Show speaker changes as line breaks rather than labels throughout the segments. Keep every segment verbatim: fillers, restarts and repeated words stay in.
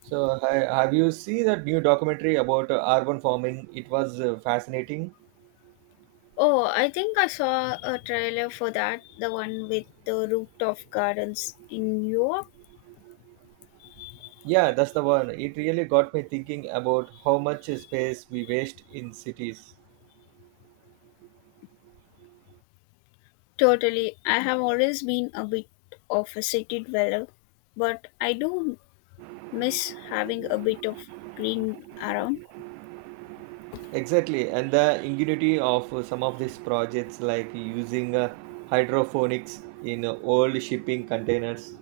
So, hi, have you seen that new documentary about uh, urban farming? It was uh, fascinating.
Oh, I think I saw a trailer for that, the one with the rooftop gardens in Europe.
Yeah, that's the one. It really got me thinking about how much space we waste in cities.
Totally. I have always been a bit of a city dweller, but I do miss having a bit of green around.
Exactly, and the ingenuity of uh, some of these projects, like using uh, hydroponics in uh, old shipping containers.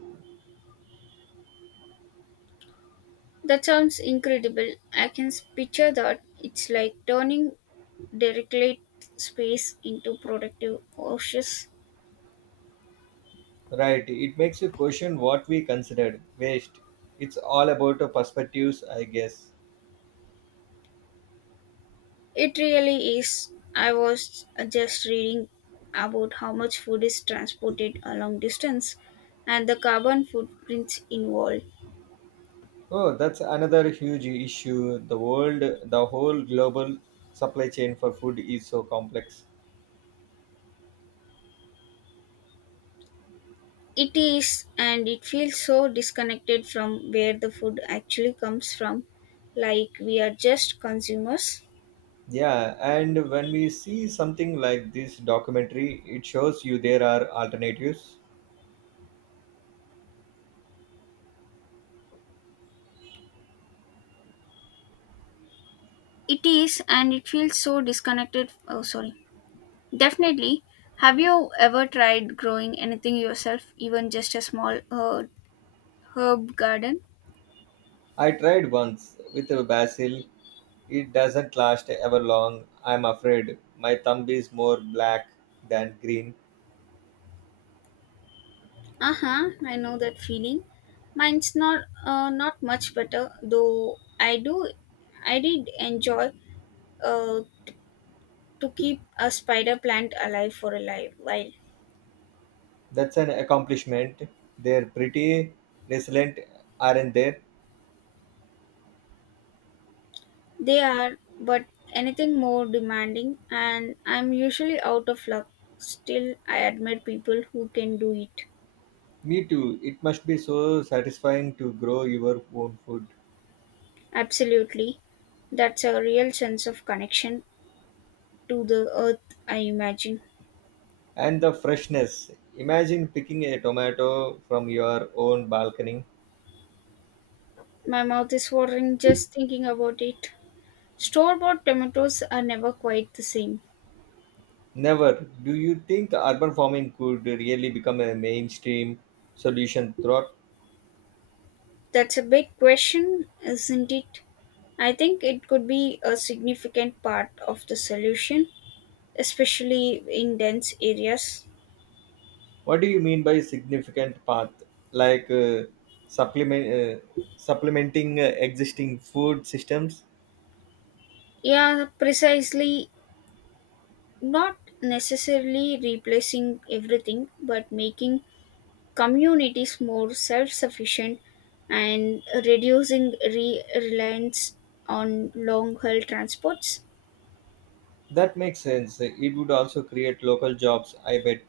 That sounds incredible. I can s- picture that. It's like turning derelict space into productive oases.
Right, it makes you question what we considered waste. It's all about uh, perspectives, I guess.
It really is. I was just reading about how much food is transported a long distance and the carbon footprints involved.
Oh, that's another huge issue. The world, the whole global supply chain for food is so complex.
It is, and it feels so disconnected from where the food actually comes from, like we are just consumers.
Yeah, and when we see something like this documentary, it shows you there are alternatives.
It is, and it feels so disconnected. Oh, sorry. Definitely. Have you ever tried growing anything yourself, even just a small uh, herb garden?
I tried once with a basil. It doesn't last ever long. I'm afraid my thumb is more black than green.
Uh-huh, I know that feeling. Mine's not uh, not much better, though I do I did enjoy uh, to keep a spider plant alive for a live while
That's an accomplishment. They're pretty resilient, aren't they?
they are, but anything more demanding and I'm usually out of luck. Still, I admire people who can do it.
Me too. It must be so satisfying to grow your own food.
Absolutely. That's a real sense of connection to the earth, I imagine.
And the freshness. Imagine picking a tomato from your own balcony.
My mouth is watering just thinking about it. Store bought tomatoes are never quite the same.
Never. Do you think urban farming could really become a mainstream solution throughout?
That's a big question, isn't it? I think it could be a significant part of the solution, especially in dense areas.
What do you mean by significant path? Like uh, supplement, uh, supplementing uh, existing food systems?
Yeah, precisely. Not necessarily replacing everything, but making communities more self sufficient and reducing re- reliance on long haul transports.
That makes sense. It would also create local jobs, I bet.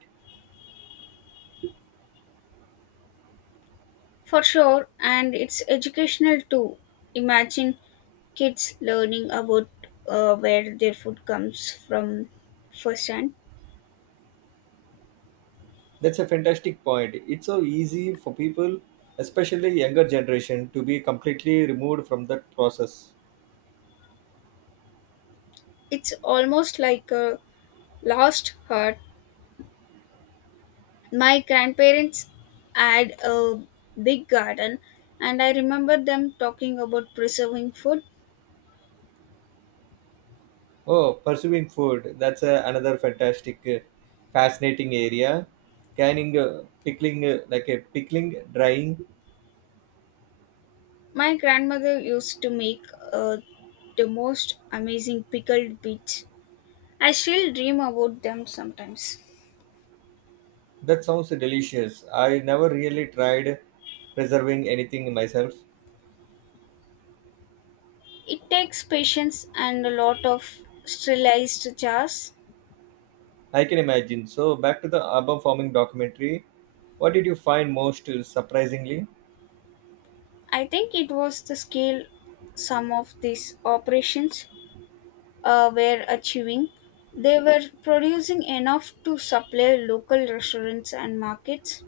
For sure, and it's educational too. Imagine kids learning about uh, where their food comes from firsthand.
That's a fantastic point. It's so easy for people, especially younger generation, to be completely removed from that process.
It's almost like a lost art. My grandparents had a big garden, and I remember them talking about preserving food.
Oh, pursuing food. That's uh, another fantastic, uh, fascinating area. Canning, uh, pickling, uh, like a pickling, drying.
My grandmother used to make uh, the most amazing pickled beets. I still dream about them sometimes.
That sounds delicious. I never really tried preserving anything myself.
It takes patience and a lot of sterilized jars.
I can imagine. So, back to the urban farming documentary. What did you find most uh, surprisingly?
I think it was the scale some of these operations uh, were achieving. They were producing enough to supply local restaurants and markets.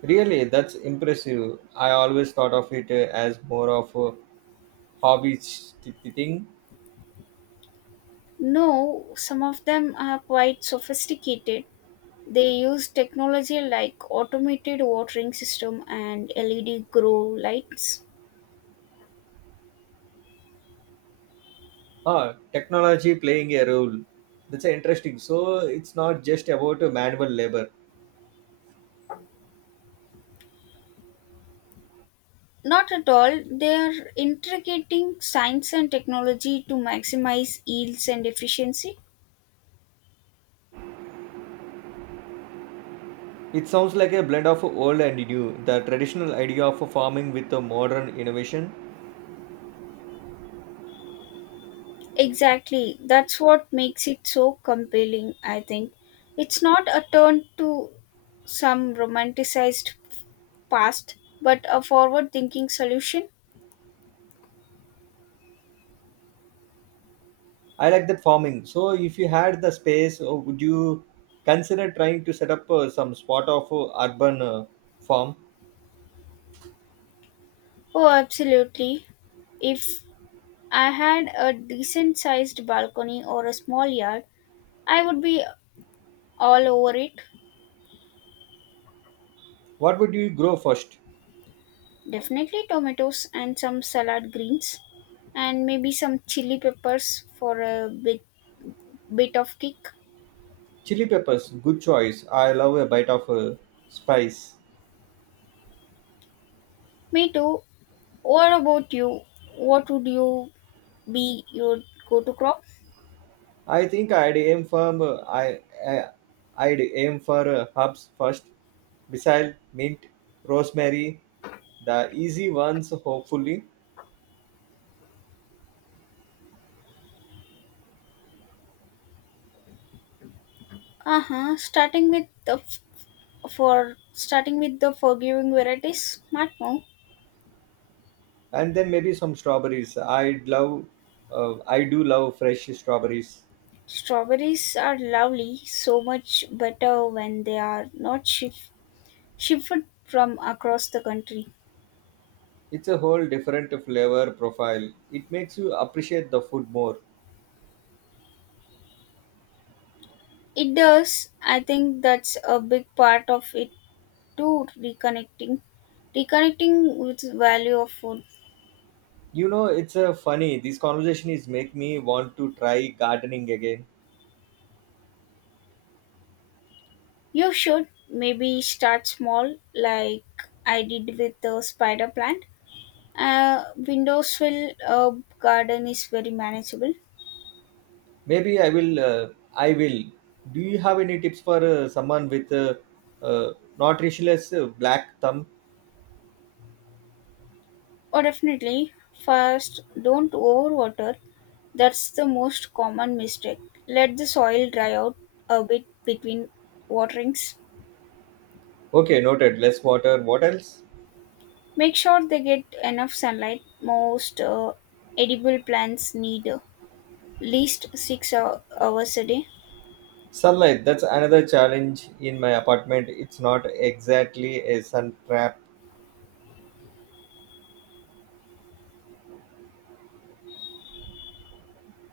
Really, that's impressive. I always thought of it uh, as more of a hobby th- thing.
No, some of them are quite sophisticated. They use technology like automated watering system and L E D grow lights.
Ah, technology playing a role. That's interesting. So it's not just about manual labor.
Not at all. They are integrating science and technology to maximize yields and efficiency.
It sounds like a blend of old and new. The traditional idea of farming with the modern innovation.
Exactly. That's what makes it so compelling, I think. It's not a turn to some romanticized past, but a forward thinking solution.
I like that farming. So if you had the space, uh, would you consider trying to set up uh, some spot of uh, urban uh, farm?
Oh, absolutely. If I had a decent sized balcony or a small yard, I would be all over it.
What would you grow first?
Definitely tomatoes and some salad greens, and maybe some chili peppers for a bit bit of kick.
Chili peppers, good choice. I love a bite of uh, spice.
Me too. What about you? What would you be your go-to crop?
I think I'd aim for I, I uh, I'd aim for uh, herbs first. Basil, mint, rosemary, the easy ones hopefully,
Uh huh. Starting with the f- For starting with the forgiving varieties, smart move.
and then maybe some strawberries. I'd love uh, I do love fresh strawberries.
Strawberries are lovely, so much better when they are not shif- shifted from across the country.
It's a whole different flavor profile. It makes you appreciate the food more.
It does. I think that's a big part of it, to reconnecting reconnecting with value of food.
You know, it's uh, funny. This conversation is make me want to try gardening again.
You should maybe start small, like I did with the spider plant. A windowsill uh, garden is very manageable.
Maybe I will. Uh, I will. Do you have any tips for uh, someone with uh, uh, nutritionless uh, black thumb?
Or definitely, first, don't overwater. That's the most common mistake. Let the soil dry out a bit between waterings.
Okay, noted. Less water. What else?
Make sure they get enough sunlight. Most uh, edible plants need uh, least six hou- hours a day.
Sunlight. That's another challenge in my apartment. It's not exactly a sun trap.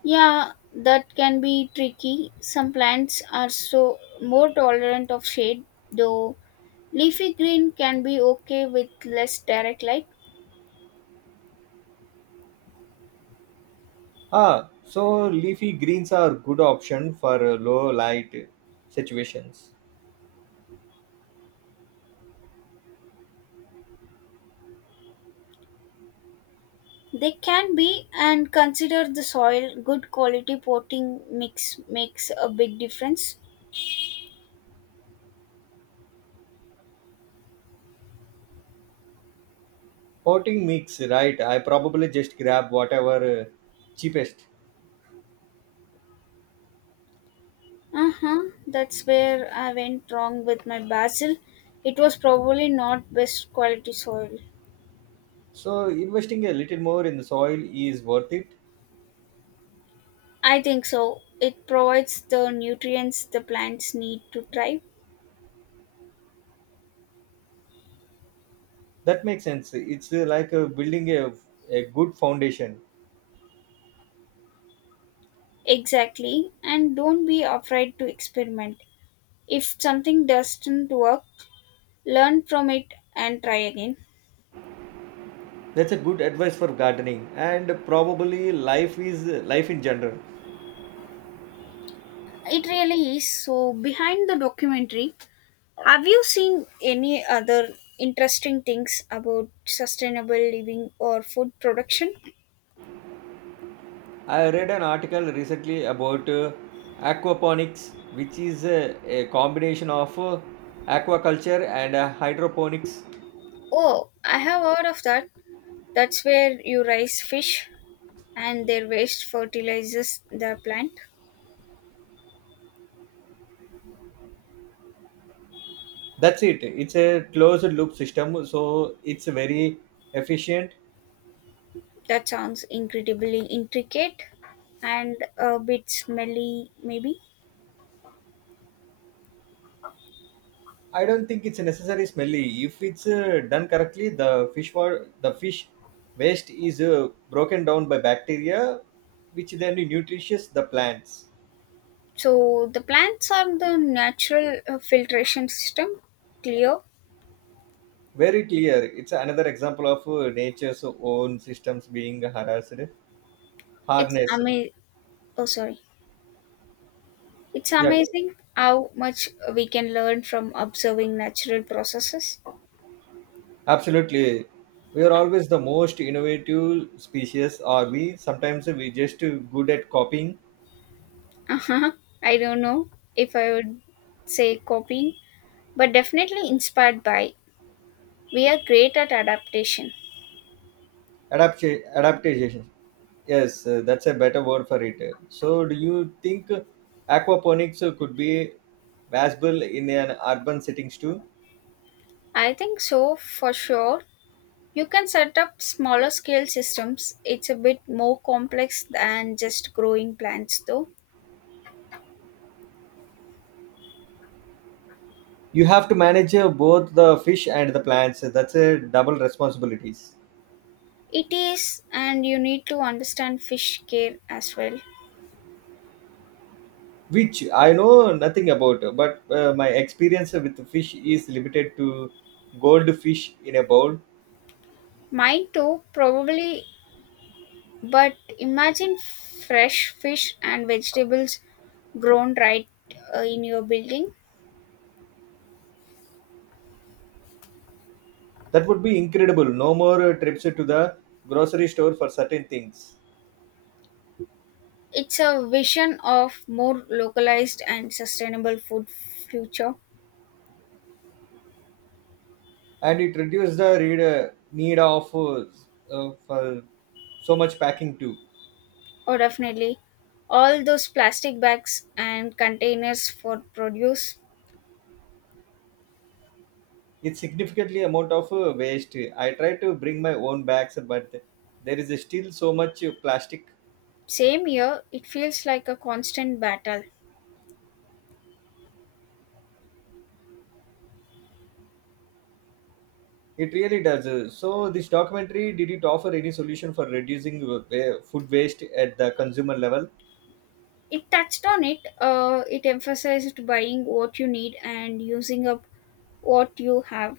Yeah, that can be tricky. Some plants are so more tolerant of shade, though leafy green can be okay with less direct light.
Ah, so leafy greens are good option for uh, low light situations.
They can be, and consider the soil. Good quality potting mix makes a big difference.
Potting mix, right? I probably just grab whatever uh, cheapest.
Uh huh. That's where I went wrong with my basil. It was probably not best quality soil.
So investing a little more in the soil is worth it.
I think so. It provides the nutrients the plants need to thrive.
That makes sense. It's uh, like uh, building a, a good foundation.
Exactly. And don't be afraid to experiment. If something doesn't work, learn from it and try again.
That's a good advice for gardening and probably life is life in general.
It really is. So, behind the documentary, have you seen any other interesting things about sustainable living or food production?
I read an article recently about uh, aquaponics, which is a, a combination of uh, aquaculture and uh, hydroponics.
Oh, I have heard of that. That's where you raise fish and their waste fertilizes the plant.
That's it. It's a closed loop system, so it's very efficient.
That sounds incredibly intricate and a bit smelly, maybe.
I don't think it's necessarily smelly. If it's uh, done correctly, the fish wa- the fish waste is uh, broken down by bacteria, which then nutrients the plants.
So, the plants are the natural uh, filtration system. Clear?
Very clear. It's another example of uh, nature's own systems being harassed,
It's
harnessed.
amazing. Oh, sorry. It's
Yeah,
amazing how much we can learn from observing natural processes.
absolutely. We are always the most innovative species, are we? Sometimes we just uh, good at copying
Uh-huh. I don't know if I would say copying, but definitely inspired by. We are great at adaptation.
adapt adaptation. Yes, uh, that's a better word for it. So, do you think aquaponics could be viable in an urban settings too?
I think so, for sure. You can set up smaller scale systems. It's a bit more complex than just growing plants, though.
You have to manage uh, both the fish and the plants. That's a double responsibilities,
It is, and you need to understand fish care as well.
which I know nothing about. But uh, my experience with fish is limited to goldfish in a bowl.
Mine too, probably, but imagine fresh fish and vegetables grown right uh, in your building.
That would be incredible. No more uh, trips to the grocery store for certain things,
It's a vision of more localized and sustainable food future.
and it reduces the reader need of uh, uh, for so much packing too.
Oh, definitely. All those plastic bags and containers for produce.
It's significantly amount of uh, waste. I try to bring my own bags, but there is still so much uh, plastic.
Same year, it feels like a constant battle.
It really does. Uh, So this documentary did it offer any solution for reducing uh, wa- food waste at the consumer level,
It touched on it, uh, it emphasized buying what you need and using up what you have.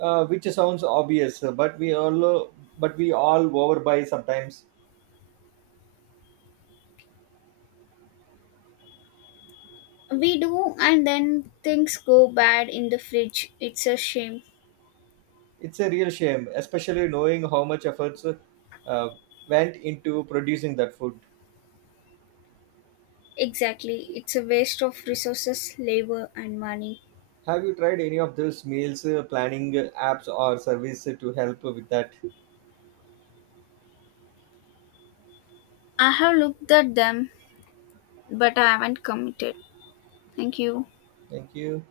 uh, which sounds obvious, uh, but we all uh, but we all overbuy sometimes.
We do, and then things go bad in the fridge. It's a shame.
It's a real shame, especially knowing how much efforts uh, went into producing that food.
Exactly, it's a waste of resources, labor, and money.
Have you tried any of those meals uh, planning uh, apps or service to help with that?
I have looked at them, but I haven't committed. Thank you.
Thank you.